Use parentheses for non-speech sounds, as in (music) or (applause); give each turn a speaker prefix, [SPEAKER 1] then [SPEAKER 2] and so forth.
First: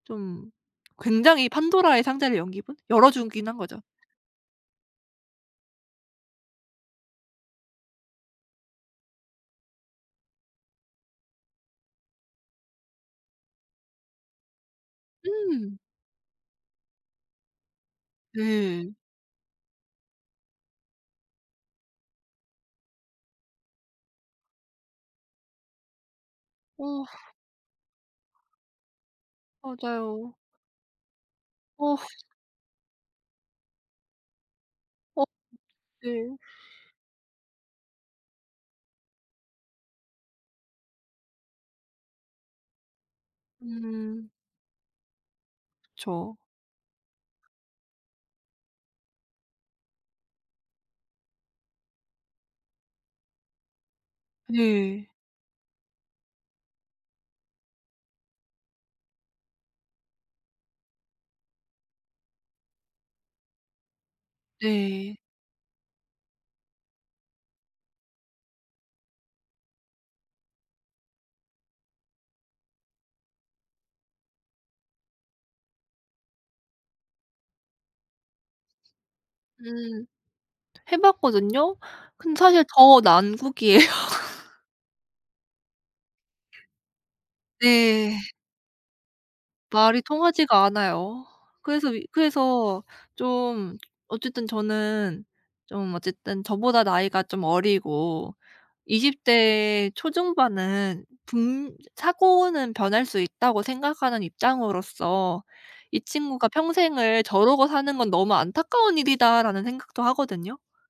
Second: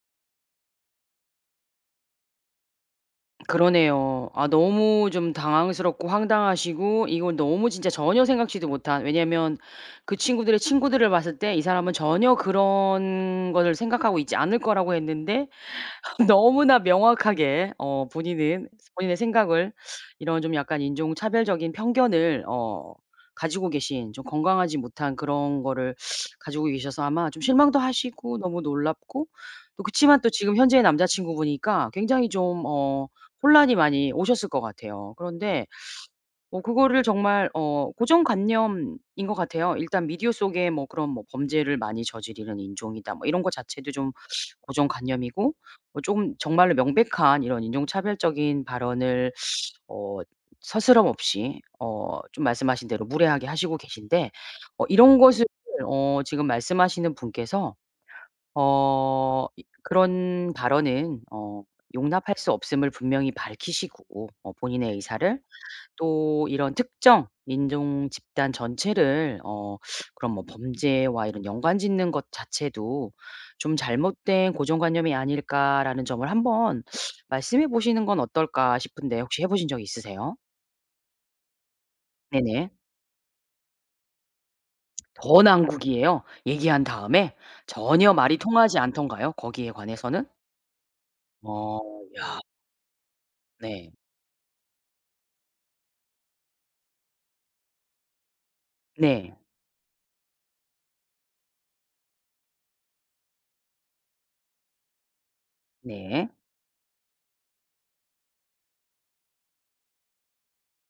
[SPEAKER 1] 좀 굉장히 판도라의 상자를 연 기분? 열어주긴 한거죠.
[SPEAKER 2] 그러네요. 아 너무 좀 당황스럽고 황당하시고 이건 너무 진짜 전혀 생각지도 못한 왜냐면 그 친구들의 친구들을 봤을 때 이 사람은 전혀 그런 거를 생각하고 있지 않을 거라고 했는데
[SPEAKER 1] 음.
[SPEAKER 2] (laughs) 너무나 명확하게 어 본인은
[SPEAKER 1] 네.
[SPEAKER 2] 본인의 생각을 이런 좀 약간 인종차별적인 편견을 어 가지고 계신 좀 건강하지 못한 그런 거를 가지고 계셔서
[SPEAKER 1] 어후.
[SPEAKER 2] 아마 좀 실망도 하시고 너무 놀랍고 또 그치만 또
[SPEAKER 1] 맞아요.
[SPEAKER 2] 지금 현재의 남자친구분이니까
[SPEAKER 1] 아.
[SPEAKER 2] 굉장히 좀 어 혼란이 많이 오셨을 것 같아요.
[SPEAKER 1] 어.
[SPEAKER 2] 그런데
[SPEAKER 1] 네.
[SPEAKER 2] 뭐 그거를 정말 어 고정관념인 것 같아요. 일단 미디어 속에 뭐 그런 뭐 범죄를 많이 저지르는 인종이다. 뭐 이런 거 자체도 좀
[SPEAKER 1] 음.
[SPEAKER 2] 고정관념이고 뭐 조금
[SPEAKER 1] 그쵸.
[SPEAKER 2] 정말로 명백한 이런 인종차별적인 발언을 어 스스럼없이 어 좀 말씀하신 대로 무례하게 하시고 계신데 어
[SPEAKER 1] 네.
[SPEAKER 2] 이런 것을 어 지금 말씀하시는 분께서 어 이 그런 발언은어 용납할 수 없음을 분명히 밝히시고 어 본인의
[SPEAKER 1] 네.
[SPEAKER 2] 의사를 또 이런 '특정 인종 집단 전체를 어 그런 뭐 범죄와 이런 연관 짓는 것 자체도 좀 잘못된 고정관념이 아닐까.'라는 점을 1 번 말씀해 보시는 건 어떨까 싶은데 혹시 해 보신 적
[SPEAKER 1] 음.
[SPEAKER 2] 있으세요?
[SPEAKER 1] 해 봤거든요. 근데 사실
[SPEAKER 2] 네네.
[SPEAKER 1] 더 난국이에요.
[SPEAKER 2] 더 난국이에요? 얘기한 다음에. 전혀
[SPEAKER 1] 네.
[SPEAKER 2] 말이 통하지 않던가요? 거기에
[SPEAKER 1] 말이
[SPEAKER 2] 관해서는?
[SPEAKER 1] 통하지가 않아요.
[SPEAKER 2] 어
[SPEAKER 1] 그래서 이
[SPEAKER 2] 야.
[SPEAKER 1] 그래서 좀
[SPEAKER 2] 네.
[SPEAKER 1] 어쨌든 저는 좀 어쨌든 저보다 나이가 좀 어리고 20
[SPEAKER 2] 네.
[SPEAKER 1] 대 초중반은 분 사고는 변할 수 있다고 생각하는 입장으로서 '이
[SPEAKER 2] 네.
[SPEAKER 1] 친구가 평생을 저러고 사는 건 너무 안타까운 일이다.'라는 생각도 하거든요.